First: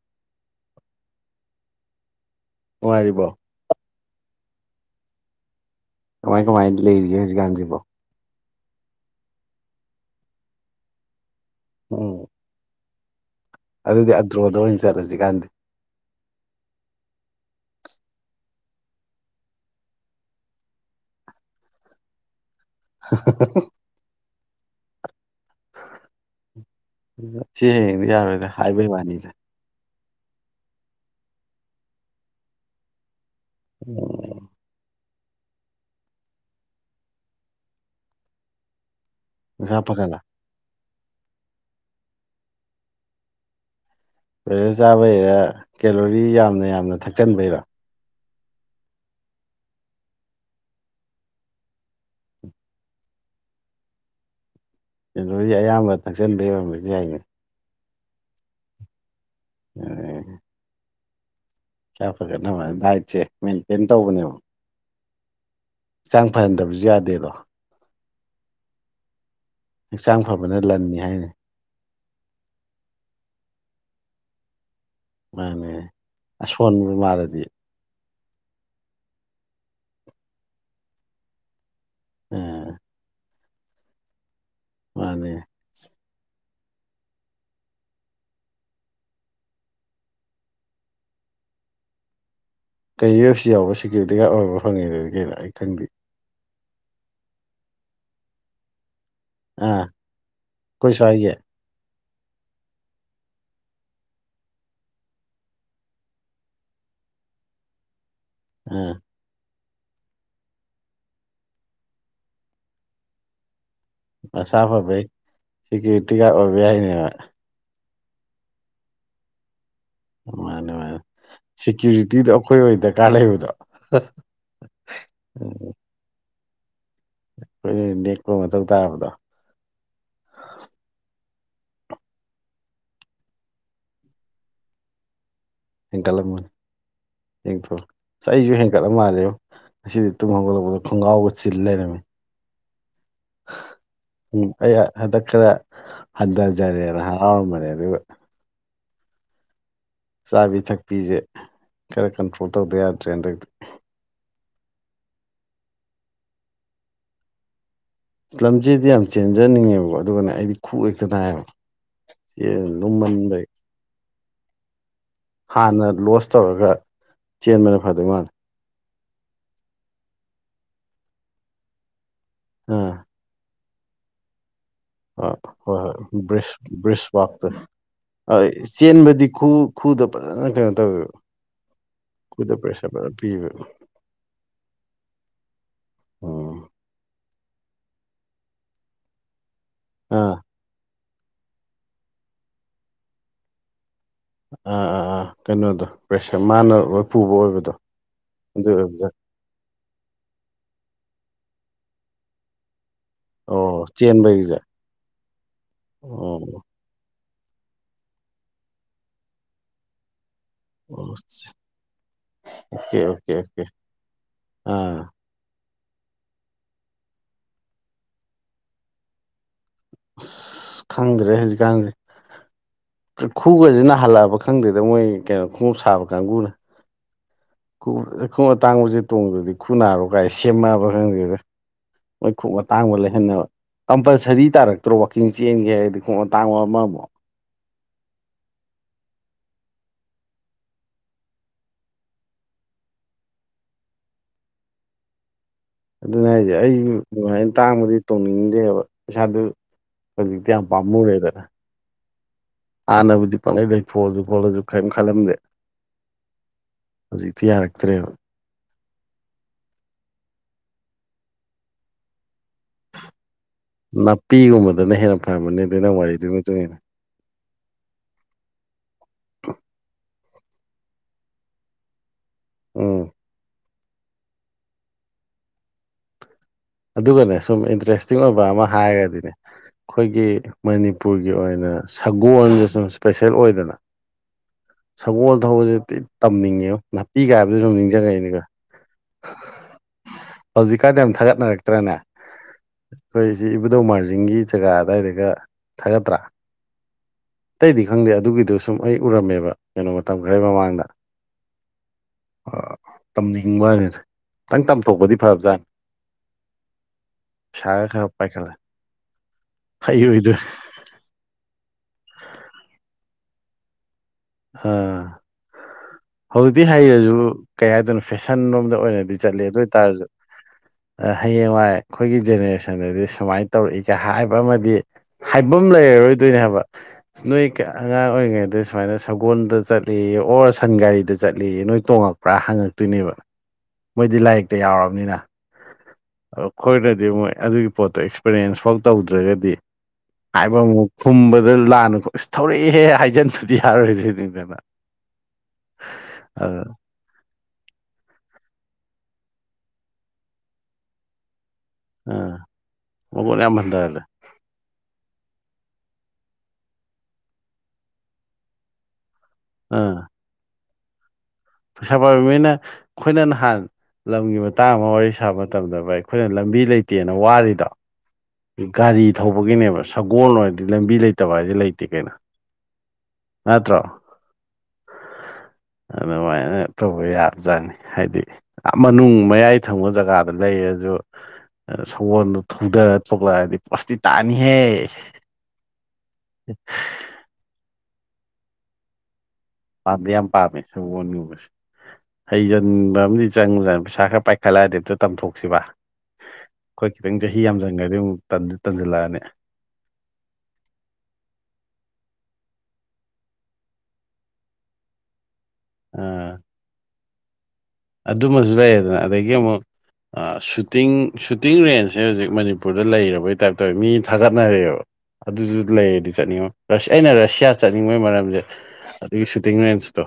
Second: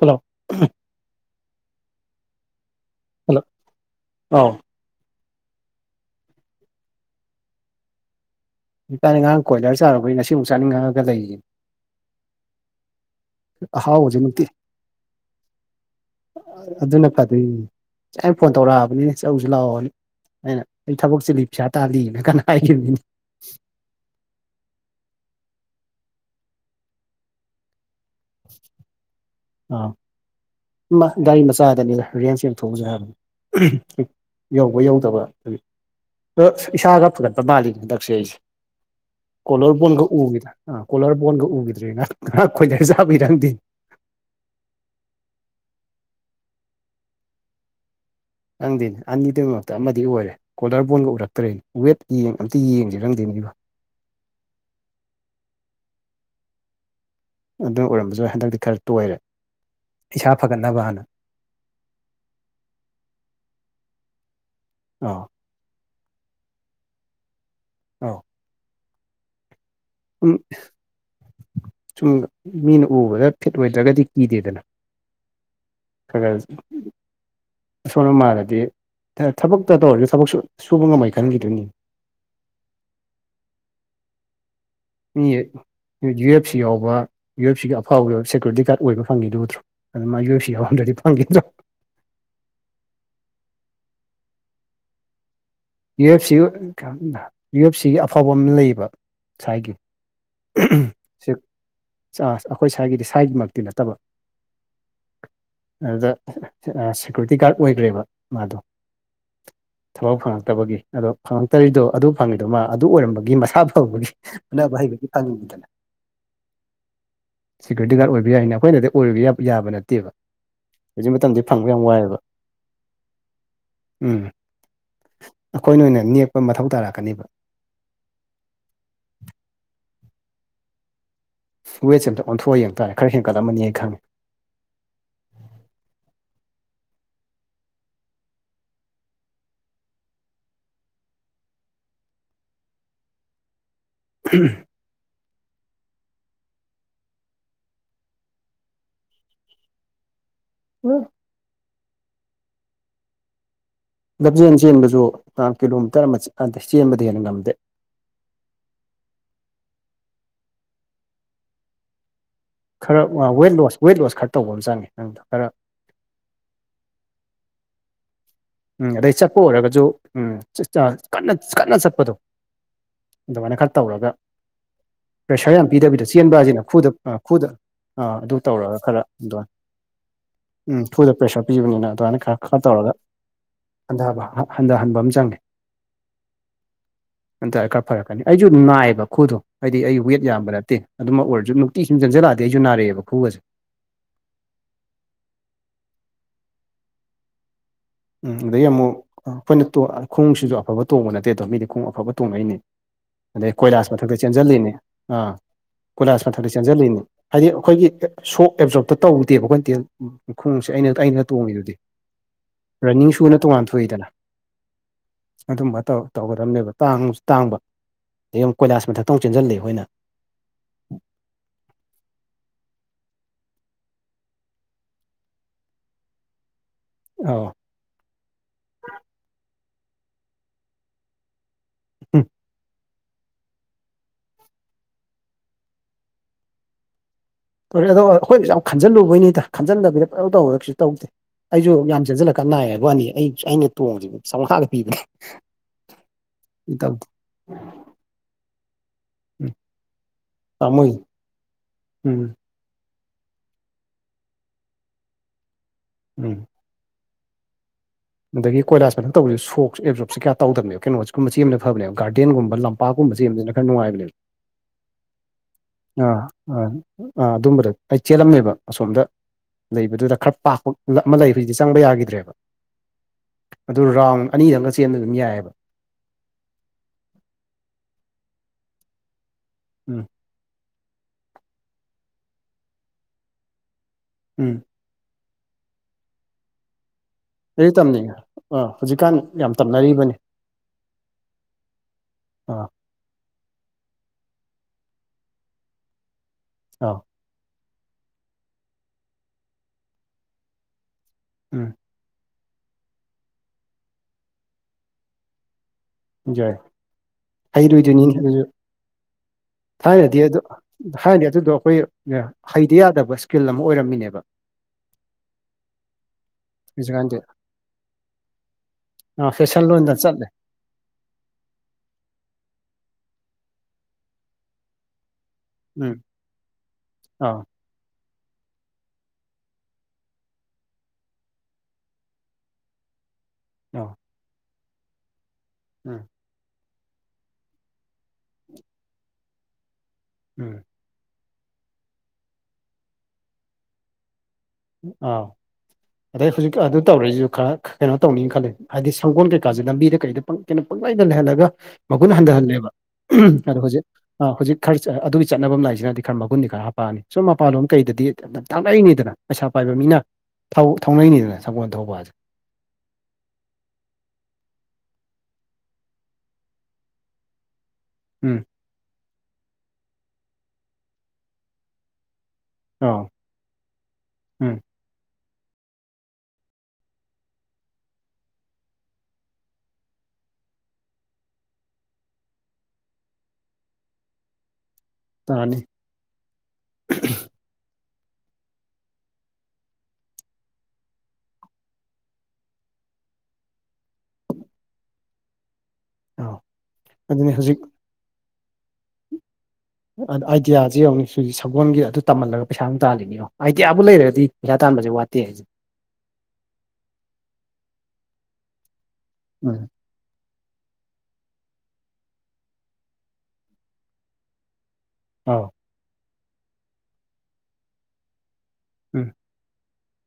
hello ꯅꯨꯡꯉꯥꯢꯔꯤꯕꯣ hello ꯑꯥꯎ ꯀꯃꯥꯏ ꯀꯃꯥꯏꯅꯗꯣ ꯂꯩꯔꯤꯒꯦ ꯍꯧꯖꯤꯛ ꯒꯥꯟꯁꯤꯕꯨ ꯢꯕꯥꯅꯤ ꯉꯔꯥꯡ ꯀꯣꯏꯂꯔ ꯆꯥꯔꯨꯔꯒꯤ ꯉꯁꯤꯐꯥꯎ ꯑꯃꯨꯛ ꯆꯥꯅꯤꯡꯉꯒ ꯂꯩꯔꯤꯅꯦ ꯑꯣ ꯑꯗꯨꯗꯤ ꯑꯍꯥꯎꯕꯁꯦ ꯅꯨꯡꯇꯤ ꯑꯗ꯭ꯔꯣꯗ ꯑꯣꯏꯅ ꯆꯠꯂꯁꯤ ꯀꯥꯟꯅꯗꯦ ꯑꯗꯨꯅ ꯐꯗꯣꯏꯅꯦ ꯑꯩꯅ ꯐꯣꯟ ꯇꯧꯔꯛꯑꯕꯅꯤꯅꯦ ꯆꯠꯂꯨꯁꯦ ꯂꯥꯛꯑꯣꯅ ꯑꯩꯅ ꯑꯩ ꯊꯕꯛ ꯆꯤꯟꯂꯤ ꯄꯤꯁꯥ ꯇꯥꯜꯂꯤꯅ ꯍꯥꯅ ꯍꯥꯏꯈꯤꯕꯅꯤꯅꯦ [unintelligible] ꯁꯤ ꯍꯌꯦꯡꯗꯤ ꯌꯥꯔꯣꯏꯗ ꯍꯥꯏꯕꯩ ꯋꯥꯅꯤꯗ ꯑꯥ ꯒꯥꯔꯤ ꯃꯆꯥꯗꯅꯤꯗ ꯔꯦꯟ ꯌꯦꯡ ꯊꯣꯛꯎꯁꯦ ꯍꯥꯏꯕꯅꯤ ꯎꯝ ꯌꯧꯕ ꯌꯧꯗꯕ ꯑꯗꯨ ꯏꯁꯥ ꯐꯨꯒꯠꯄ ꯃꯥꯜꯂꯤ ꯍꯟꯗꯛꯁꯦ ꯑꯩꯁꯦ ꯀꯣꯂꯔ ꯅꯁꯥ ꯄꯣꯟꯒ ꯐꯒꯠꯂ ꯎꯈꯤꯗ꯭ꯔꯥ ꯑꯥ ꯀꯣꯂꯔ ꯄꯣꯟꯒ ꯎꯈꯤꯗ꯭ꯔꯦ ꯉꯥ ꯉꯔꯥꯡ ꯀꯣꯢꯂꯥꯔ ꯆꯥꯕꯩꯔ ꯈꯪꯗꯦ ꯀꯣꯏꯂꯔ ꯆꯥꯕꯩꯔꯥ ꯀꯦꯂꯣꯔꯤ ꯌꯥꯝꯅ ꯌꯥꯝꯅ ꯊꯛꯆꯟꯕꯩꯔꯣ ꯅꯪꯗꯤ ꯑꯅꯤꯗꯨꯒꯤ ꯃꯔꯛꯇ ꯑꯃꯗꯤ ꯑꯣꯏꯔꯦ ꯀꯣꯜꯂꯥꯔ ꯕꯣꯟꯒ ꯎꯔꯛꯇ꯭ꯔꯦ ꯋꯦꯠ ꯑꯝꯇ ꯌꯦꯡꯁꯤꯔ ꯈꯪꯗꯦꯅꯦ ꯑꯩꯕꯣ ꯀꯦꯂꯤꯔꯤ ꯑꯌꯥꯝꯕ ꯊꯥꯛꯆꯤꯟꯕꯩ ꯑꯣꯏꯔꯝꯕꯁꯨ ꯌꯥꯏꯅꯦ ꯑꯗꯨ ꯑꯣꯏꯔꯝꯕꯁꯨ ꯌꯥꯢ ꯍꯟꯗꯛꯇꯤ ꯈꯔ ꯇꯣꯏꯔꯦ ꯏꯁꯥ ꯐꯒꯠꯅꯕ ꯍꯥꯢꯅ ꯢꯁꯥ ꯐꯒꯠꯅꯕ ꯗꯥꯏꯠꯁꯦ ꯃꯦꯟꯇꯦꯟ ꯇꯧꯕꯅꯦꯕ ꯑꯣ ꯍꯛꯆꯥꯡ ꯐꯍꯟꯗꯕꯁꯨ ꯌꯥꯗꯦꯗꯣ ꯑꯥꯎ ꯍꯛꯆꯥꯡ ꯁꯨꯝ ꯐꯕꯅ ꯂꯟꯅꯤ ꯍꯥꯏꯅꯤ ꯁꯨꯝ ꯃꯤꯅ ꯎꯨꯕꯗ ꯐꯤꯠ ꯑꯣꯏꯗ꯭ꯔꯒꯗꯤ ꯀꯤꯗꯦꯗꯅ ꯃꯥꯅꯦ ꯑꯁꯣꯟꯕ ꯃꯥꯜꯂꯗꯤ ꯑꯁꯣꯟꯕ ꯃꯥꯜꯂꯗꯤ ꯊꯕꯛꯇ ꯇꯧꯔꯁꯨ ꯊꯕꯛ ꯁꯨꯕ ꯉꯝꯃꯣꯏ ꯈꯟꯈꯤꯗꯨꯏꯅꯤ ꯎꯝ ꯃꯤ ꯃꯥꯅꯦ ꯌꯨ ꯑꯦꯐ ꯁꯤ ꯌꯥꯎꯕ ꯌꯨ ꯑꯦꯐ ꯁꯤꯒꯤ ꯑꯐꯥꯎꯞ ꯑꯣꯏꯕ ꯁꯦꯀ꯭ꯌꯨꯔꯤꯇꯤ ꯒꯥꯔꯠ ꯑꯣꯏꯕ ꯐꯪꯉꯤꯗꯣ ꯎꯨꯗ꯭ꯔꯣ ꯑꯗꯨ ꯃꯥ ꯌꯨ ꯑꯦꯞ ꯁꯤ ꯌꯥꯎꯔꯝꯗ꯭ꯔꯗꯤ ꯐꯪꯈꯤꯗ꯭ꯔꯣ ꯀꯩꯅꯣ ꯌꯨ ꯑꯦꯞ ꯁꯤ ꯌꯥꯎꯕ ꯁꯦꯀ꯭ꯌꯨꯔꯤꯇꯤ ꯒꯥꯔꯠ ꯑꯣꯏꯕ ꯐꯪꯉꯦ ꯑꯗꯨꯗꯤ ꯀꯩꯅꯣ ꯑꯩ ꯈꯪꯗꯦ U F C U F ꯁꯤꯒꯤ ꯑꯐꯕ ꯑꯃ ꯂꯩꯌꯦꯕ ꯁꯥꯏꯒꯤ ꯑꯥ ꯑꯩꯈꯣꯏ ꯁꯤ ꯁ꯭ꯋꯥꯏꯒꯤ ꯑꯩꯈꯣꯏ ꯁ꯭ꯋꯥꯏꯒꯤꯗꯤ ꯁ꯭ꯋꯥꯏꯒꯤꯃꯛꯇꯤ ꯅꯠꯇꯕ ꯑꯗꯨꯗ ꯁꯦꯀ꯭ꯌꯨꯔꯤꯇꯤ ꯒꯥꯔꯠ ꯑꯣꯏꯈ꯭ꯔꯦꯕ ꯃꯥꯗꯣ ꯎꯝ ꯊꯕꯛ ꯑꯃ ꯐꯪꯉ ꯇꯕꯒꯤ ꯑꯗꯣ ꯐꯪꯉꯛꯇꯔꯤꯗꯣ ꯑꯗꯨ ꯐꯪꯉꯤꯗꯣ ꯃꯥ ꯑꯗꯨ ꯑꯣꯏꯔꯝꯕꯒꯤ ꯃꯁꯥ ꯐꯪꯕꯒꯤ ꯃꯁꯥ ꯐꯕꯩ [unintelligible] ꯑꯣꯏꯕ ꯌꯥꯏꯅꯦꯕ ꯁꯦꯀꯨꯔꯤꯇꯤ ꯒꯥꯔꯗ ꯑꯣꯏꯕ ꯌꯥꯏꯅꯦ ꯑꯩꯈꯣꯏꯗꯤ ꯑꯣꯏꯕꯤ ꯌꯥꯝ ꯌꯥꯕꯅ ꯃꯥꯅꯦ ꯃꯥꯅꯦ ꯋꯥꯏꯑꯦꯕ ꯁꯦꯀ꯭ꯌꯨꯔꯤꯇꯤꯗꯣ ꯑꯩꯈꯣꯏ ꯑꯣꯏ ꯗꯔꯀꯥꯔ ꯂꯩꯕꯗꯣ ꯎꯝ ꯑꯩꯈꯣꯏꯅ ꯑꯣꯏꯅ ꯅꯦꯛꯄ ꯃꯊꯧ ꯇꯥꯔꯛꯀꯅꯦꯕ ꯑꯩꯈꯣꯏꯅ ꯅꯦꯛꯄ ꯃꯊꯧ ꯇꯥꯕꯗꯣ ꯋꯦꯠꯁ ꯑꯝꯇ ꯑꯣꯟꯊꯣꯛꯑ ꯌꯦꯡ ꯇꯥꯔꯦ ꯈꯔ ꯍꯦꯟꯀꯠꯂꯝꯃꯅꯤ ꯑꯩ ꯈꯪꯉꯦ ꯍꯦꯟꯀꯠꯂꯝꯃꯅꯤ ꯌꯦꯡꯊꯣꯛꯑꯣ ꯑꯩꯁꯨ ꯍꯦꯟꯀꯠꯂ ꯃꯥꯜꯂꯦ ꯉꯁꯤꯗꯤ ꯇꯨꯝ ꯍꯧꯒꯠꯂꯛꯄꯗ ꯈꯪꯒ꯭ꯔꯥꯎꯒ ꯆꯤꯜ ꯂꯩꯔꯝꯃꯤ ꯎꯝ ꯑꯩ ꯑ ꯍꯟꯗꯛ ꯈꯔ ꯍꯟꯊꯖꯔꯦꯅ ꯍꯔꯥꯎꯔꯝꯕꯅꯦ ꯑꯗꯨꯒ ꯆꯥꯕꯤ ꯊꯛꯄꯤꯖꯦ ꯈꯔ ꯀꯟꯇ꯭ꯔꯣꯜ ꯇꯧꯗ ꯌꯥꯗ꯭ꯔꯦ ꯍꯟꯗꯛꯇꯤ ꯂꯝꯖꯦꯟ ꯆꯦꯟꯕꯖꯨ ꯑ ꯀꯤꯂꯣꯃꯤꯇꯔ ꯑꯃ ꯐꯗꯦ ꯆꯦꯟꯕꯗꯩ ꯍꯦꯟꯅ ꯉꯝꯗꯦ ꯂꯝꯖꯦꯟꯗꯤ ꯌꯥꯝ ꯆꯦꯟꯖꯅꯤꯡꯉꯦꯕꯀꯣ ꯑꯗꯨꯒꯅꯦ ꯑꯩꯗꯤ ꯈꯨ ꯍꯦꯛꯇ ꯍꯥꯏꯌꯦꯕ ꯑꯦꯟ ꯈꯔ ꯂꯨꯝꯃꯟꯕꯩ ꯋꯦꯠ ꯂꯣꯁ ꯋꯦꯠ ꯂꯣꯁ ꯈꯔ ꯇꯧꯕ ꯑꯃ ꯆꯪꯉꯦ ꯅꯪꯗꯣ ꯈꯔ ꯍꯥꯟꯅ ꯂꯣꯁ ꯇꯧꯔꯒ ꯆꯦꯟꯕꯅ ꯐꯗꯣꯏ ꯃꯥꯟꯂꯦ ꯎꯝ ꯑꯗꯩ ꯆꯠꯄ ꯑꯣꯏꯔꯒꯖꯨ ꯎꯝ ꯆꯤꯠ ꯆꯥ ꯀꯟꯅ ꯀꯟꯅ ꯆꯠꯄꯗꯣ ꯑꯥ ꯑꯗꯨꯃꯥꯏꯅ ꯈꯔ ꯇꯧꯔꯒ ꯍꯣꯏ ꯄ꯭ꯔꯦꯁꯔ ꯌꯥꯝ ꯍꯣꯏ ꯄꯤꯗꯕꯤꯗ ꯍꯣꯏ ꯆꯦꯟꯕ ꯕ꯭ꯔꯤꯁ ꯑꯖꯤꯅ ꯈꯨꯗ ꯕ꯭ꯔꯤꯁ ꯑ‌ ꯋꯥꯛꯇ ꯈꯨꯗ ꯑꯥ ꯑꯗꯨ ꯇꯧꯔꯒ ꯈꯔ ꯆꯦꯟꯕꯗꯤ ꯑꯗꯨꯋ ꯈꯨ ꯈꯨꯗ ꯐꯖꯅ ꯀꯩꯅꯣ ꯎꯝ ꯇꯧꯋꯦꯕ ꯈꯨꯗ ꯄ꯭ꯔꯦꯁꯔ ꯄꯤꯕꯅꯤꯅ ꯑꯗꯨꯃꯥꯏꯅ ꯈꯔ ꯈꯔ ꯇꯧꯔꯒ ꯄꯤꯕꯑ ꯍꯟꯊꯕ ꯍꯥ ꯍꯟꯗꯍꯟꯕ ꯑꯃ ꯆꯪꯉꯦ ꯎꯝ ꯑꯟꯗꯥꯥꯏ ꯈꯥ ꯐꯔꯛꯀꯅꯤ ꯑꯩꯁꯨ ꯅꯥꯏꯌꯦꯕ ꯈꯨꯗꯣ ꯑꯩꯗꯤ ꯑꯩ ꯋꯦꯠ ꯑꯥ ꯌꯥꯝꯕ ꯅꯠꯇꯦ ꯑꯗꯨꯃꯛ ꯑꯣꯏꯔꯖꯨ ꯅꯨꯡꯇꯤ ꯁꯨꯝꯖꯦꯟꯖꯟꯂꯛꯑꯗꯤ ꯑꯩꯁꯨ ꯅꯥꯔꯛꯑꯦꯕ ꯈꯨꯎꯒꯖꯦ ꯑꯥ ꯑꯥ ꯑꯥ ꯀꯩꯅꯣꯗꯣ ꯄ꯭ꯔꯦꯁꯔ ꯃꯥꯅ ꯂꯣꯏ ꯄꯨꯕ ꯑꯣꯏꯕꯗꯣ ꯎꯝ ꯑꯗꯩ ꯑꯗꯨ ꯑꯃꯨꯛ ꯑꯣꯏꯕꯗ ꯑ ꯑꯩꯈꯣꯏꯅ ꯇꯣꯡ ꯑ ꯈꯣꯡꯎꯞꯁꯤꯁꯨ ꯑꯐꯕ ꯇꯣꯡꯕ ꯅꯠꯇꯦꯗꯣ ꯃꯤꯗꯤ ꯈꯣꯡꯎꯞ ꯑꯐꯕ ꯇꯣꯡꯅꯩꯅꯤ ꯑꯗꯩ ꯑꯣ ꯀꯣꯏꯂꯥꯁ ꯃꯊꯛꯇ ꯆꯦꯟꯕꯒꯤꯁꯦ ꯆꯦꯟꯁꯜꯂꯤꯅꯤ ꯑ ꯑꯣ ꯀꯣꯏꯂꯥꯁ ꯃꯊꯛꯇ ꯑꯣ ꯆꯦꯟꯁꯜꯂꯤꯅꯤ ꯍꯥꯏꯗꯤ ꯑꯈꯣꯏꯒꯤ ꯁꯣꯞ ꯑꯦꯞꯖꯣꯞꯇ ꯇꯧꯗꯦꯕ ꯗꯦꯜ ꯈꯣꯡꯁꯦ ꯑꯩꯅ ꯑꯩꯅ ꯇꯣꯡꯉꯤꯗꯨꯗꯤ ꯑꯣꯀꯦ ꯔꯟꯅꯤꯡ ꯑꯣꯀꯦ ꯁꯨꯑꯅ ꯑꯣꯀꯦ ꯇꯣꯉꯥꯟ ꯊꯣꯛꯏꯗꯅ ꯑꯥ ꯑꯗꯨꯝꯕ ꯇꯧ ꯇꯧꯒꯗꯕꯅꯦꯕ ꯇꯥꯡꯁꯨ ꯇꯥꯡꯕ ꯗꯩ ꯑꯃꯨꯛ ꯀꯣꯏꯂꯥꯁ ꯃꯊꯛꯇ ꯆꯦꯟꯖꯟꯂꯦ ꯑꯩꯈꯣꯏꯅ ꯑꯁ ꯈꯪꯗ꯭ꯔꯦ ꯍꯧꯖꯤꯛꯀꯥꯟꯖꯦ ꯈꯨꯎꯒꯖꯦ ꯅꯥꯍꯜꯂꯛꯑꯕ ꯈꯪꯗꯦꯗ ꯃꯣꯏ ꯀꯩꯅꯣ ꯈꯣꯡꯎꯞ ꯁꯥꯕ ꯀꯥꯡꯒꯨꯅ ꯑꯧ ꯈꯨꯎ ꯈꯣꯡ ꯑꯇꯥꯡꯕꯖꯦ ꯇꯣꯡꯗꯗꯤ ꯈꯨ ꯅꯥꯔꯣ ꯀꯥꯏ ꯁꯦꯝꯃꯛꯑꯕ ꯈꯪꯗꯦꯗ ꯎꯝ ꯑꯣꯏ ꯈꯨꯎꯞ ꯑꯇꯥꯡꯕ ꯂꯩꯍꯟꯅꯕ ꯀꯝꯄꯜꯁꯔꯤ ꯇꯥꯔꯛꯇ꯭ꯔꯣ ꯋꯥꯛꯀꯤꯡ ꯆꯦꯟꯒꯦ ꯍꯥꯏꯗꯤ ꯈꯣꯡꯎꯞ ꯑꯇꯥꯡꯕ ꯑꯃꯃꯨꯛ [unintelligible] ꯑꯈꯣꯏꯅꯖꯨ ꯌꯥꯝ ꯈꯟꯖꯜꯂꯨꯕꯩꯅꯤꯗ ꯈꯟꯖꯟꯗꯕꯤꯗ ꯄꯞ ꯕꯞ ꯇꯧꯕꯗ ꯀꯩꯁꯨ ꯇꯧꯗꯦ ꯑꯩꯖꯨ ꯌꯥꯝ ꯆꯦꯟꯖꯤꯜꯂꯀꯥꯟ ꯅꯥꯏꯑꯦ ꯍꯥꯏꯕꯋꯥꯅꯤ ꯑꯩ ꯑꯩꯅ ꯇꯣꯡꯉꯖꯤꯕꯨꯛ ꯆꯝꯉꯥꯒ ꯄꯤꯕꯅꯦ ꯑꯗꯨꯅꯦ ꯍꯥꯏꯖꯦ ꯑꯩꯖꯨ ꯇꯧꯗꯦ ꯑꯗꯨꯃꯥꯏ ꯇꯥꯡꯕꯗꯤ ꯇꯣꯡꯅꯤꯡꯗꯦꯕ ꯄꯩꯁꯥꯗꯨ ꯎꯝ ꯍꯧꯖꯤꯛꯇꯤ ꯌꯥꯝ ꯄꯥꯝꯃꯨꯏ ꯄꯥꯝꯃꯨꯔꯦꯗꯅ ꯎꯝ ꯍꯥꯟꯅꯕꯨꯗꯤ ꯄꯪꯂꯩ ꯂꯩꯊꯣꯛꯑꯖꯨ ꯈꯣꯠꯂꯖꯨ ꯀꯤꯝ ꯈꯜꯂꯝꯗꯦ ꯎꯝ ꯍꯧꯖꯤꯛꯇꯤ ꯌꯥꯔꯛꯇ꯭ꯔꯦꯕ ꯑꯗꯒꯤ ꯀꯣꯏꯂꯥꯁ ꯃꯊꯛꯇ ꯇꯧꯕꯖꯦ ꯁꯣꯛꯁ ꯑꯦꯞꯖꯣꯞꯁꯦ ꯀꯌꯥ ꯇꯧꯗꯕꯅꯦꯕ ꯀꯩꯅꯣꯒꯨꯝꯕ ꯆꯦꯟꯕꯅ ꯐꯕꯅꯦꯕ ꯒꯥꯔꯗꯦꯟꯒꯨꯝꯕ ꯂꯝ ꯄꯥꯛꯀꯨꯝꯕ ꯆꯦꯟꯕꯁꯤꯅ ꯈꯔ ꯅꯨꯡꯉꯥꯏꯕꯅꯦꯕ ꯅꯥꯄꯤꯒꯨꯝꯕꯗꯅ ꯍꯦꯟꯅ ꯐꯔꯝꯃꯅꯤ ꯑꯗꯨ ꯅꯪ ꯑꯥ ꯋꯥꯔꯤꯗꯨꯒꯤ ꯃꯇꯨꯡ ꯑꯥ ꯏꯟꯅ ꯑꯥ ꯑꯗꯨꯝꯕꯗ ꯑꯩ ꯆꯦꯜꯂꯝꯃꯦꯕ ꯑꯁꯣꯝꯗ ꯂꯩꯕꯗꯨꯗ ꯈꯔ ꯄꯥꯛꯄ ꯂ ꯑꯃ ꯂꯩ ꯍꯧꯖꯤꯛꯇꯤ ꯆꯪꯕ ꯌꯥꯒꯤꯗ꯭ꯔꯦꯕ ꯎꯝ ꯑꯗꯨ ꯔꯥꯎꯟ ꯑꯅꯤꯗꯪꯒ ꯆꯦꯟꯕꯗ ꯑꯗꯨꯝ ꯌꯥꯏꯑꯦꯕ ꯑꯗꯨꯒꯅꯦ ꯁꯨꯝ ꯏꯟꯇꯔꯦꯁꯇꯤꯡ ꯑꯣꯏꯕ ꯑꯃ ꯍꯥꯏꯔꯒꯗꯤꯅꯦ ꯎꯝ ꯑꯩꯈꯣꯏꯒꯤ ꯃꯅꯤꯄꯨꯔꯒꯤ ꯑꯣꯏꯅ ꯁꯒꯣꯜꯖꯦ ꯁꯨꯝ ꯁ꯭ꯄꯦꯁꯦꯜ ꯑꯣꯏꯗꯅ ꯎꯝ ꯁꯒꯣꯜ ꯊꯧꯕꯖꯦ ꯊꯤ ꯇꯝꯅꯤꯡꯉꯦꯉꯣ ꯑꯩꯖꯨ ꯇꯝꯅꯤꯡꯉꯦ ꯑꯥ ꯍꯧꯖꯤꯛꯀꯥꯟ ꯌꯥꯝ ꯇꯝꯅꯔꯤꯕꯅꯦ ꯍꯧꯖꯤꯛꯀꯥꯟꯗꯤ ꯌꯥꯝ ꯊꯥꯒꯠꯅꯔꯛꯇ꯭ꯔꯅꯦ ꯑꯥ ꯑꯩꯈꯣꯏ ꯁꯤ ꯏꯕꯨꯙꯧ ꯃꯥꯔꯖꯤꯡꯒꯤ ꯖꯒꯥ ꯑꯗꯨꯋꯥꯏꯗꯒ ꯊꯥꯒꯠꯇ꯭ꯔꯥ ꯑꯧ ꯑꯇꯩꯗꯤ ꯈꯪꯗꯦ ꯑꯗꯨꯒꯤꯗꯣ ꯁꯨꯝ ꯑꯩ ꯎꯔꯝꯃꯦꯕ ꯀꯩꯅꯣ ꯃꯇꯝ ꯈꯔ ꯃꯃꯥꯡꯗ ꯎꯝ ꯑꯥ ꯇꯝꯅꯤꯡꯕꯋꯥꯅꯤꯗ ꯑꯝꯇꯪ ꯇꯝꯊꯣꯛꯄꯗꯤ ꯐꯕꯖꯥꯠꯅꯦ ꯖꯥꯏ ꯈꯔ ꯍꯩꯔꯣꯏꯗꯣꯏꯅꯤꯅꯦ ꯑꯗꯨꯖꯨ ꯄꯥꯏꯈꯠꯂꯦ ꯊꯥꯏꯅꯗꯤ ꯍꯩꯔꯣꯏꯗꯣꯏ ꯑꯗꯨ ꯊꯥꯏꯟꯗꯤ ꯑꯗꯨꯗꯣ ꯑꯩꯈꯣꯏ ꯍꯩꯇ ꯌꯥꯗꯕ ꯁ꯭ꯀꯤꯜ ꯑꯃ ꯑꯣꯏꯔꯝꯃꯤꯅꯦꯕ ꯑꯥ ꯍꯧꯖꯤꯛꯇꯤ ꯍꯩꯔꯖꯨ ꯍꯧꯖꯤꯛꯀꯥꯟꯗꯤ ꯀꯩ ꯍꯥꯏꯗꯣꯏꯅꯣ ꯐꯦꯁꯟ ꯔꯣꯝꯗ ꯑꯣꯏꯅꯗꯤ ꯑꯥ ꯆꯠꯂꯦ ꯐꯦꯁꯟ ꯑꯗꯣꯏ ꯇꯥꯔꯖꯨ [inaudible] ꯍꯌꯦꯡꯋꯥꯏ ꯑꯩꯈꯣꯏꯒꯤ ꯖꯦꯅꯦꯔꯦꯁꯟꯗꯗꯤ ꯁꯨꯃꯥꯏꯟ ꯇꯧꯔꯛꯏ ꯀ ꯍꯥꯏꯕ ꯑꯃꯗꯤ ꯍꯥꯏꯕꯝ ꯎꯝ ꯂꯩꯔꯔꯣꯏꯗꯣꯏꯅꯦ ꯍꯥꯏꯕ ꯑꯥ ꯅꯣꯏ ꯑꯉꯥꯡ ꯑꯣꯏꯔꯤꯉꯩꯗ ꯁꯨꯃꯥꯏꯅ ꯁꯒꯣꯟꯗ ꯆꯠꯂꯦꯌꯦ ꯑꯣꯔ ꯁꯟꯒꯥꯔꯤꯗ ꯆꯠꯂꯦꯌꯦ ꯅꯣꯏ ꯇꯣꯡꯉꯛꯄ꯭ꯔꯥ ꯍꯪꯉꯛꯇꯣꯏꯅꯦꯕ [unintelligible] ꯃꯣꯏꯗꯤ ꯂꯥꯏꯔꯤꯛꯇ ꯌꯥꯎꯔꯕꯅꯤꯅ ꯎꯝ ꯑꯩꯈꯣꯏꯅꯗꯤ ꯃꯣꯏ ꯑꯗꯨꯏ ꯄꯣꯠꯇꯣ ꯑꯦꯛꯁꯄꯔꯤꯌꯦꯟꯁ ꯐꯥꯎ ꯇꯧꯗ꯭ꯔꯒꯗꯤ ꯎꯝ ꯍꯥꯏꯕ ꯑꯃꯨꯛ ꯈꯨꯝꯕꯗ ꯂꯥꯟꯅ ꯈꯣ ꯑꯁ ꯊꯧꯔꯛꯑꯦꯍꯦ ꯍꯥꯏꯖꯤꯟꯕꯗꯤ ꯌꯥꯔꯣꯏꯗꯨꯏꯅꯤꯗꯅ ꯑꯥꯎ ꯑꯗꯩ ꯍꯧꯖꯤꯛ ꯑꯗꯨ ꯇꯧꯔꯩꯖꯨ ꯈꯔ ꯈ ꯀꯩꯅꯣ ꯇꯧꯅꯤ ꯈꯜꯂꯦ ꯍꯥꯏꯗꯤ ꯁꯪꯒꯣꯟ ꯀꯩꯀꯥꯖꯦ ꯂꯝꯕꯤꯗ ꯀꯩꯗ ꯄꯪ ꯀꯩꯅꯣ ꯄꯪꯂꯩꯗ ꯂꯩꯍꯜꯂꯒ ꯃꯒꯨꯟ ꯑꯥ ꯍꯟꯗꯍꯜꯂꯦꯕ ꯃꯒꯨꯟ ꯌꯥꯝ ꯑꯗꯣ ꯍꯧꯖꯤꯛ ꯍꯟꯊꯍꯜꯂꯦ ꯑ ꯍꯨꯖꯤꯛ ꯈꯔ ꯆ ꯑꯗꯨꯒꯤ ꯆꯠꯅꯕꯝ ꯂꯥꯛꯏꯖꯤꯅꯗꯤ ꯈꯔ ꯃꯒꯨꯟꯗꯤ ꯈꯔ ꯍꯥꯞꯄꯛꯑꯅꯤ ꯁꯨꯝ ꯃꯄꯥꯟꯂꯣꯝ ꯀꯩꯗꯗꯤ [unintelligible] ꯇꯥꯡꯅꯩꯅꯤꯗꯅ ꯄꯩꯁꯥ ꯄꯥꯏꯕ ꯑꯥ ꯃꯤꯅ ꯊꯧ-ꯊꯧꯅꯩꯅꯤꯗꯅ ꯁꯪꯒꯣꯟ ꯊꯧꯕꯖꯦ ꯃꯣꯏꯅ ꯑꯩꯈꯣꯏꯅ ꯅꯍꯥꯟ ꯂꯝꯒꯤ ꯃꯇꯥꯡ ꯑꯃ ꯋꯥꯔꯤ ꯁꯥꯕ ꯃꯇꯝꯗ ꯑꯩꯈꯣꯏꯅ ꯂꯝꯕꯤ ꯂꯩꯇꯦꯅ ꯋꯥꯔꯤꯗꯣ ꯎꯝ ꯒꯥꯔꯤ ꯊꯧꯕꯒꯤꯅꯦꯕ ꯁꯒꯣꯜ ꯑꯣꯏꯔꯗꯤ ꯂꯝꯕꯤ ꯂꯩꯇꯕ ꯍꯥꯏꯁꯦ ꯂꯩꯇꯦ ꯀꯩꯅꯣ ꯑꯥ ꯅꯠꯇ꯭ꯔꯣ [unintelligible] [inaudible] ꯑꯗꯨꯃꯥꯏꯅ ꯇꯧꯕ ꯌꯥꯕꯖꯥꯠꯅꯤ ꯍꯥꯏꯗꯤ ꯃꯅꯨꯡ ꯃꯌꯥꯏ ꯊꯪꯕ ꯖꯒꯥꯗ ꯂꯩꯔꯁꯨ ꯁꯒꯣꯜꯗꯨ ꯊꯧꯗꯔ ꯊꯣꯛꯂꯛ ꯑꯥꯗꯤ ꯄꯣꯁꯇꯤ ꯇꯥꯅꯤꯍꯦ ꯇꯅꯤ [unintelligible] ꯄꯥꯝꯗꯤ ꯌꯥꯝ ꯄꯥꯝꯃꯦ ꯁꯒꯣꯜꯒꯨꯝꯕꯁꯦ ꯍꯩꯖꯤꯟꯕ ꯑꯃꯗꯤ ꯆꯪꯕ ꯖꯥꯅꯦ ꯄꯩꯁꯥ ꯈꯔ ꯄꯥꯏꯈꯠꯂꯛꯑꯗꯤ ꯑꯝꯇ ꯇꯝꯊꯣꯛꯁꯤꯕ ꯑꯧ ꯑꯩꯈꯣꯏ ꯈꯤꯇꯪ ꯑꯗꯨꯅꯤ ꯆꯍꯤ ꯍꯧꯖꯤꯛ ꯌꯥꯝꯁꯤꯟ ꯈ꯭ꯔꯗꯤ ꯑꯃꯨꯛ ꯇꯟꯁꯤꯜꯂꯛꯑꯅꯤ ꯑꯥꯏꯗꯤꯌꯥꯁꯤ ꯌꯦꯡꯉꯨꯅꯦ ꯁꯒꯣꯜꯒꯤ ꯑꯗꯨ ꯇꯝꯍꯜꯂꯒ ꯄꯩꯁꯥꯁꯨ ꯇꯥꯜꯂꯤꯅꯦ ꯑꯥꯏꯗꯤꯌꯥꯕꯨ ꯂꯩꯔꯒꯗꯤ ꯄꯩꯁꯥ ꯇꯥꯟꯕꯁꯦ ꯋꯥꯠꯇꯦ [unintelligible] ꯑꯗꯨꯃꯁꯨ ꯂꯩꯌꯦꯗꯅ ꯑꯗꯒꯤ ꯑꯃꯨꯛ ꯎꯝ ꯁꯨꯇꯤꯡ ꯁꯨꯇꯤꯡ ꯔꯦꯟꯖꯁꯦ ꯍꯧꯖꯤꯛ ꯃꯅꯤꯄꯨꯔꯗ ꯂꯩꯔꯕꯩ ꯇꯥꯏꯞꯇꯧꯋꯦ ꯃꯤ ꯊꯥꯒꯠꯅꯔꯛꯑꯦꯕ ꯑꯧ ꯑꯗꯨꯗꯨ ꯂꯩꯔꯗꯤ ꯆꯠꯅꯤꯡꯕ ꯑꯩꯅ ꯔꯁꯤꯌꯥ ꯆꯠꯅꯤꯡꯕꯒꯤ ꯃꯔꯝꯁꯦ ꯎꯝ ꯑꯗꯨꯒꯤ ꯁꯨꯇꯤꯡ ꯔꯦꯟꯖꯇꯣ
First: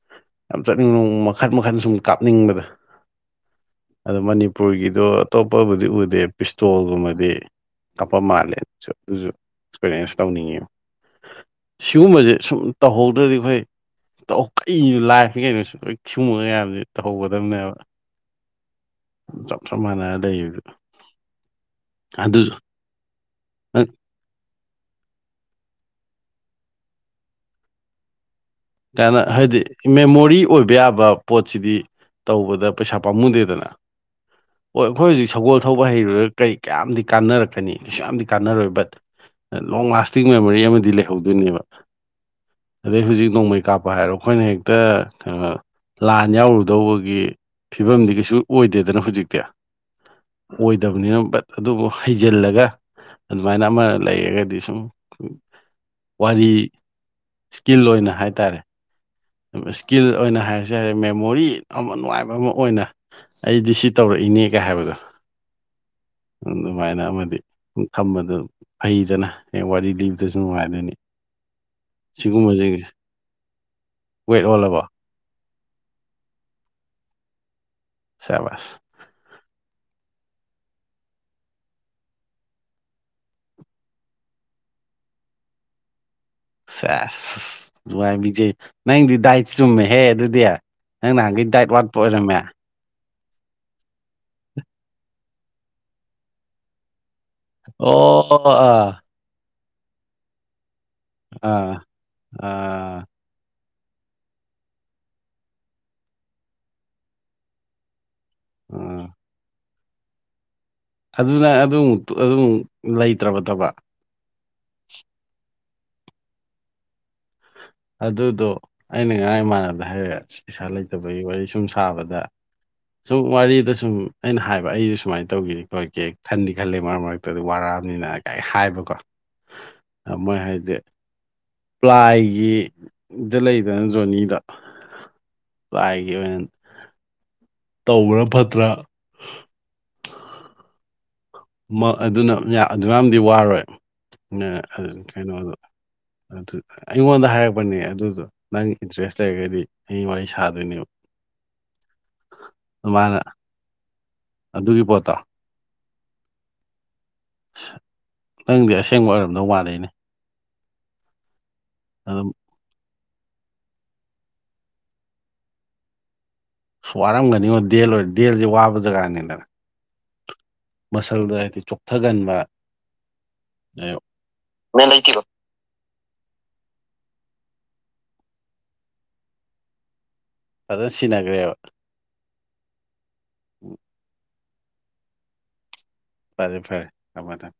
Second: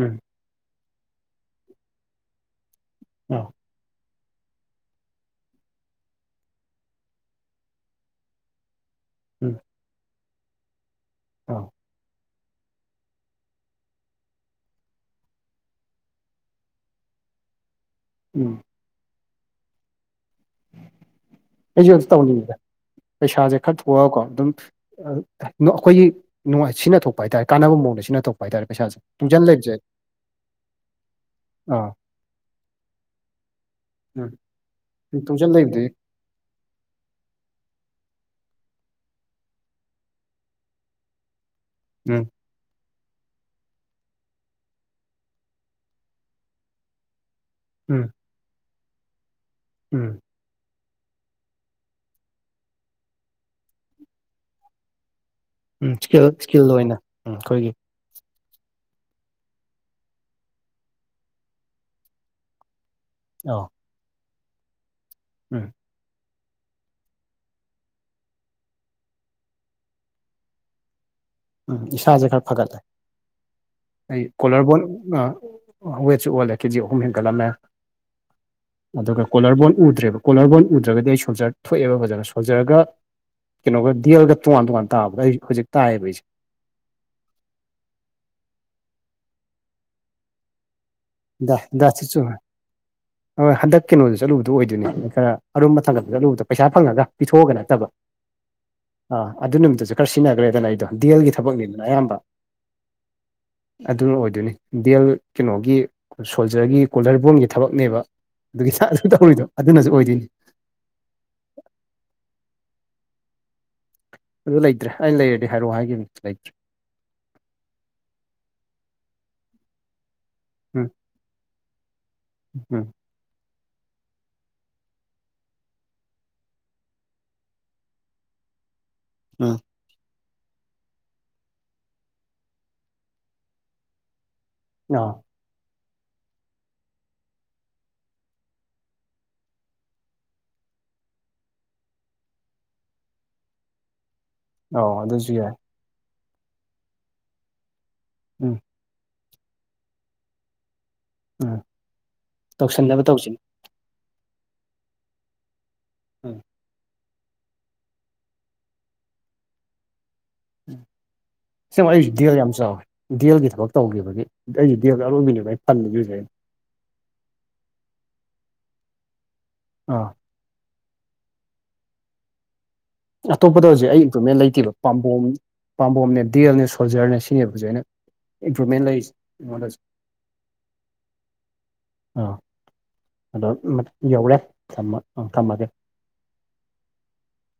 ꯎꯝ ꯌꯥꯝ ꯆꯠꯅꯤꯡꯕ ꯃꯈꯟ ꯃꯈꯟ ꯁꯨꯝ ꯀꯥꯞꯅꯤꯡꯕꯗꯣ [unintelligible] ꯑꯗꯣ ꯃꯅꯤꯄꯨꯔꯒꯤꯗꯣ ꯑꯇꯣꯞꯄꯕꯨꯗꯤ ꯎꯗꯦ ꯄꯤꯁꯇꯣꯜꯒꯨꯝꯕꯗꯤ ꯀꯞꯄ ꯃꯥꯜꯂꯦꯁꯨ ꯑꯗꯨꯁꯨ ꯎꯝ ꯑꯦꯛꯁꯄꯤꯔꯤꯌꯦꯟꯁ ꯇꯧꯅꯤꯡꯉꯦꯕ ꯑꯧ ꯁꯤꯒꯨꯝꯕꯁꯦ ꯁꯨꯝ ꯇꯧꯍꯧꯗ꯭ꯔꯗꯤ ꯑꯩꯈꯣꯏ ꯀꯩ ꯂꯥꯏꯐꯇ ꯀꯩꯅꯣꯁꯨ ꯍꯣꯏ ꯁꯤꯒꯨꯝꯕ ꯃꯌꯥꯝꯁꯤ ꯇꯧꯍꯧꯒꯗꯕꯅꯦꯕ ꯎꯝ ꯆꯞ ꯆꯞ ꯃꯥꯟꯅꯔ ꯂꯩꯕꯗꯨ ꯑꯩꯁꯨ ꯑꯝꯇ ꯑꯗꯨ ꯇꯧꯅꯤꯡꯉꯤꯗ ꯄꯩꯁꯥꯁꯦ ꯈꯔ ꯅꯪ ꯊꯣꯛꯑꯒꯀꯣ ꯑꯗꯨꯝ ꯑꯩꯈꯣꯏꯒꯤ ꯁꯤꯅ ꯊꯣꯛꯄ ꯍꯥꯏꯇꯥꯔꯦ ꯀꯥꯟꯅꯕ ꯃꯑꯣꯡꯗ ꯁꯤꯅ ꯊꯣꯛꯄ ꯍꯥꯏꯇꯥꯔꯦ ꯄꯩꯁꯥꯁꯦ ꯀꯅ ꯇꯨꯡꯖꯟ ꯍꯥꯏꯗꯤ ꯂꯩꯕꯁꯦ ꯃꯦꯃꯣꯔꯤ ꯑꯣꯏꯕ ꯌꯥꯕ ꯄꯣꯠꯁꯤꯗꯤ ꯑꯥ ꯇꯧꯕꯗ ꯄꯩꯁꯥ ꯄꯥꯝꯃꯨꯗꯦꯗꯅ ꯎꯝ ꯑꯣ ꯑꯩꯈꯣꯏ ꯍꯧꯖꯤꯛ ꯇꯨꯡꯖꯟ ꯁꯒꯣꯜ ꯊꯧꯕ ꯂꯩꯕꯗꯤ ꯍꯩꯔꯨꯔ ꯀꯩ ꯀꯌꯥꯝꯗꯤ ꯀꯥꯟꯅꯔꯛꯀꯅꯤ ꯀꯩꯁꯨ ꯌꯥꯝꯗꯤ ꯀꯥꯟꯅꯔꯣꯏ ꯕꯠ ꯂꯣꯡ ꯂꯥꯁꯇꯤꯡ ꯃꯦꯃꯣꯔꯤ ꯑꯃꯗꯤ ꯂꯩꯍꯧꯗꯣꯏꯅꯦꯕ ꯎꯝ ꯑꯗꯩ ꯍꯧꯖꯤꯛ ꯅꯣꯡꯃꯩ ꯀꯥꯞꯄ ꯍꯥꯏꯔꯣ ꯑꯩꯈꯣꯏꯅ ꯍꯦꯛꯇ ꯂꯥꯟ ꯌꯥꯎꯔꯨꯗꯧꯕꯒꯤ ꯎꯝ ꯐꯤꯕꯝꯗꯤ ꯀꯩꯁꯨ ꯑꯣꯏꯗꯦꯗꯅ ꯍꯧꯖꯤꯛꯇꯤ ꯎꯝ ꯑꯣꯏꯗꯕꯅꯤꯅ ꯕꯠ ꯑꯗꯨꯕꯨ ꯍꯩꯖꯤꯜꯂꯒ ꯑꯗꯨꯃꯥꯏꯅ ꯑꯃ ꯂꯩꯔꯒꯗꯤ ꯁꯨꯝ ꯎꯝ ꯏꯁꯀꯤꯜ ꯋꯥꯔꯤ ꯏꯁꯀꯤꯜ ꯑꯣꯏꯅ ꯎꯝ ꯑꯩꯈꯣꯏꯒꯤ ꯏꯁꯀꯤꯜ ꯑꯣꯏꯅ ꯍꯥꯏꯇꯥꯔꯦ ꯏꯁꯀꯤꯜ ꯑꯣꯏꯅ ꯍꯥꯏꯔꯁꯨꯦ ꯍꯥꯏꯔꯦ ꯃꯦꯃꯣꯔꯤ ꯌꯥꯝ ꯅꯨꯡꯉꯥꯏꯕ ꯑꯃ ꯑꯣꯏꯅ ꯑ ꯑꯩꯗꯤ ꯁꯤ ꯇꯧꯔꯛꯏꯅꯦꯒ ꯍꯥꯏꯕꯗꯣ ꯎꯝ ꯑꯗꯨꯃꯥꯏꯅ ꯑꯃꯗꯤ ꯊꯝꯕꯗꯨ ꯐꯩꯗꯅ ꯍꯦꯛ ꯋꯥꯔꯤ ꯂꯤꯕꯗꯁꯨ ꯅꯨꯡꯉꯥꯏꯗꯣꯏꯅꯤ ꯎꯝ ꯏꯁꯥꯁꯦ ꯈꯔ ꯁꯤꯒꯨꯝꯕꯁꯦ ꯐꯒꯠꯂꯦ ꯑꯩ ꯋꯦꯠ ꯀꯣꯂꯔꯕꯣꯟ ꯑꯣꯜꯂꯕꯣ ꯑꯥ ꯋꯦꯠꯁꯨ ꯑꯣꯟꯂꯦ ꯀꯦꯖꯤ ꯑꯍꯨꯝ ꯍꯦꯟꯒꯠꯂꯝꯃꯦ [unintelligible] ꯑꯗꯨꯒ ꯀꯣꯂꯔ ꯕꯣꯟ ꯎꯗ꯭ꯔꯦꯕ ꯀꯣꯂꯔ ꯕꯣꯔꯣꯟ ꯎꯗ꯭ꯔꯒꯗꯤ ꯑꯩ ꯁꯣꯜꯖꯔ ꯊꯣꯛꯑꯦꯕ ꯐꯖꯅ ꯁꯣꯜꯖꯔꯒ ꯀꯩꯅꯣꯒ ꯗꯗꯤꯌꯜꯒ ꯇꯣꯉꯥꯟ ꯇꯣꯉꯥꯟ ꯇꯥꯕꯗ ꯑꯩ ꯍꯧꯖꯤꯛ ꯇꯥꯏꯌꯦꯕ ꯑꯩꯁꯦ ꯁꯦꯁ ꯅꯨꯪꯉꯥꯏꯕꯤꯖꯩ ꯅꯪꯗꯤ ꯗꯥꯏꯁ ꯁꯨꯝꯃꯦꯍꯦ ꯑꯗꯨꯗꯤ ꯅꯪ ꯅꯍꯥꯟꯒꯩ ꯗꯥ ꯗꯥꯏꯠ ꯗꯥ ꯋꯥꯠꯄ ꯆꯤꯆꯨ ꯑꯣꯏꯔꯝꯃꯦ ꯍꯣꯏ ꯍꯟꯗꯛ ꯀꯤꯅꯣꯗ ꯆꯠꯂꯨꯗꯣ ꯑꯣꯏꯗꯣꯏꯅꯦ ꯈꯔ ꯑꯔꯨꯝꯕꯊꯪꯒꯠꯄ ꯆꯠꯂꯨꯕꯗꯣ ꯄꯩꯁꯥ ꯐꯪꯉꯒ ꯄꯤꯊꯣꯛꯑꯒ ꯅꯠꯇꯕ ꯑꯣ ꯑꯥ ꯑꯥ ꯑꯗꯨ ꯅꯨꯃꯤꯠꯇꯁꯨ ꯈꯔ ꯁꯤꯖꯟꯅꯒ꯭ꯔꯦꯗꯅ ꯑꯩꯗꯣ ꯗꯦꯜꯒꯤ ꯑꯥ ꯊꯕꯛꯅꯤꯗꯅ ꯑꯌꯥꯝꯕ ꯑꯥ ꯑꯗꯨꯅ ꯑꯣꯏꯗꯣꯏꯅꯤ ꯗꯦꯜ ꯀꯩꯅꯣꯒꯤ ꯁꯣꯜꯖꯔꯒꯤ ꯀꯣꯜꯗꯔ ꯕꯣꯟꯒꯤ ꯊꯕꯛꯅꯦꯕ ꯑꯗꯨꯒꯤ ꯑꯥ ꯇꯧꯔꯤꯗꯣ ꯑꯗꯨꯅꯁꯨ ꯑꯣꯏꯗꯣꯏꯅꯤ ꯑꯗꯨꯅ ꯑꯗꯨ ꯑꯗꯨꯝ ꯂꯩꯇ꯭ꯔꯕ ꯊꯕꯛ ꯑꯗꯨ ꯂꯩꯇ꯭ꯔꯦ ꯑꯩꯅ ꯂꯩꯔꯗꯤ ꯍꯥꯏꯔꯛꯑꯣ ꯍꯥꯏꯒꯤꯕꯅꯦ ꯂꯩꯇ꯭ꯔꯦ ꯑꯗꯨꯗꯣ ꯑꯩꯅ ꯉꯔꯥꯡ ꯏꯃꯥꯟꯅꯕꯗ ꯍꯥꯏꯔꯦ ꯄꯩꯁꯥ ꯎꯝ ꯂꯩꯇꯕꯒꯤ ꯋꯥꯔꯤ ꯁꯨꯝ ꯁꯥꯕꯗ [unintelligible] ꯁꯨꯝ ꯋꯥꯔꯤꯗꯁꯨꯝ ꯑꯩꯅ ꯍꯥꯏꯕ ꯑꯩꯁꯨ ꯁꯨꯃꯥꯏꯅ ꯇꯧꯒꯦ ꯈꯣꯠꯀꯦ ꯈꯟꯗꯤ ꯈꯜꯂꯤ ꯃꯔꯛ ꯃꯔꯛꯇ ꯑꯗꯣ ꯋꯥꯔꯛꯑꯕꯅꯤꯅ ꯑꯩ ꯍꯥꯏꯕꯀꯣ ꯑꯥ ꯑ ꯃꯣꯏ ꯍꯥꯏꯖꯦ ꯄ꯭ꯂꯥꯏꯒꯤ ꯗ ꯂꯩꯗꯅ ꯖꯣꯟꯅꯤꯗ ꯅꯣ ꯄꯥꯏꯒꯦ ꯑꯣꯏꯅ ꯇꯧꯕꯅ ꯐꯠꯇ꯭ꯔꯥ ꯃꯥ ꯑꯗꯨꯅ ꯌꯥ ꯑꯗꯨꯌꯥꯝꯗꯤ ꯋꯥꯔꯣꯏ ꯅ ꯍ ꯑꯧ ꯑꯗꯨꯁꯨ ꯌꯥꯏ ꯀꯩꯅꯣꯗꯣ ꯑꯗꯨ ꯑꯩꯉꯣꯟꯗ ꯍꯥꯏꯔꯛꯄꯅꯦ ꯑꯗꯨꯗꯣ ꯎꯝ ꯅꯪꯒꯤ ꯏꯟꯇ꯭ꯔꯦꯁ ꯂꯩꯔꯒꯗꯤ ꯑꯩ ꯋꯥꯔꯤ ꯁꯥꯗꯣꯏꯅꯦꯕ ꯑ ꯑꯗꯨ ꯇꯧꯁꯟꯅꯕ ꯃꯥꯅ ꯇꯧꯁꯤꯅꯦ ꯑꯗꯨꯒꯤ ꯄꯣꯠꯇꯣ ꯎꯝ ꯁ ꯅꯪꯗꯤ ꯑꯁꯦꯡꯕ ꯑꯣꯏꯔꯝꯗꯧ ꯃꯥꯂꯤꯅꯦ ꯑꯁꯦꯡꯕ ꯑꯩ ꯑꯗꯨꯝ ꯗꯦꯜ ꯌꯥꯝ ꯆꯥꯎꯋꯦ ꯗꯦꯜꯒꯤ ꯊꯕꯛ ꯇꯧꯒꯤꯕꯒꯤ ꯑꯩ ꯗꯦꯜꯗ ꯑꯔꯣꯏꯕꯤꯅꯦꯕ ꯑꯩꯅ ꯇꯝꯃꯤꯖꯦ ꯍꯧꯖꯤꯛ ꯑꯩꯅ ꯋꯥꯔꯝꯒꯅꯤꯉꯣ ꯗꯦꯜ ꯂꯣ ꯗꯦꯜꯁꯦ ꯋꯥꯕ ꯖꯒꯥꯅꯤꯗꯅ ꯑꯧ ꯃꯁꯜꯗꯣ ꯍꯥꯏꯗꯤ ꯆꯣꯛꯊꯒꯟꯕ ꯑꯇꯣꯞꯄꯗ ꯍꯧꯖꯤꯛ ꯑꯌꯨꯛ ꯑꯩ ꯏꯝꯄ꯭ꯔꯨꯚꯃꯦꯟꯗ ꯂꯩꯇꯦꯕ ꯄꯥꯝꯕꯣꯝ ꯄꯥꯝꯕꯣꯝꯅꯦ ꯗꯦꯜꯅꯦ ꯁꯣꯜꯖꯔꯅꯦ ꯁꯤꯅꯦꯕꯍꯧꯖꯤꯛ ꯑꯩꯅ ꯏꯝꯄ꯭ꯔꯨꯚꯃꯦꯟꯗ ꯂꯩꯁꯤ ꯑꯩꯉꯣꯟꯗ ꯍꯧꯖꯤꯛ ꯑꯗ ꯁꯤꯟꯅꯒ꯭ꯔꯦꯕ ꯑꯥ ꯑꯗꯣ ꯎꯝ ꯌꯧꯔꯦ ꯊꯝꯃꯥ ꯑ ꯊꯝꯃꯒꯦ ꯐꯔꯦ ꯐꯔꯦ ꯊꯝꯃꯣ ꯊꯝ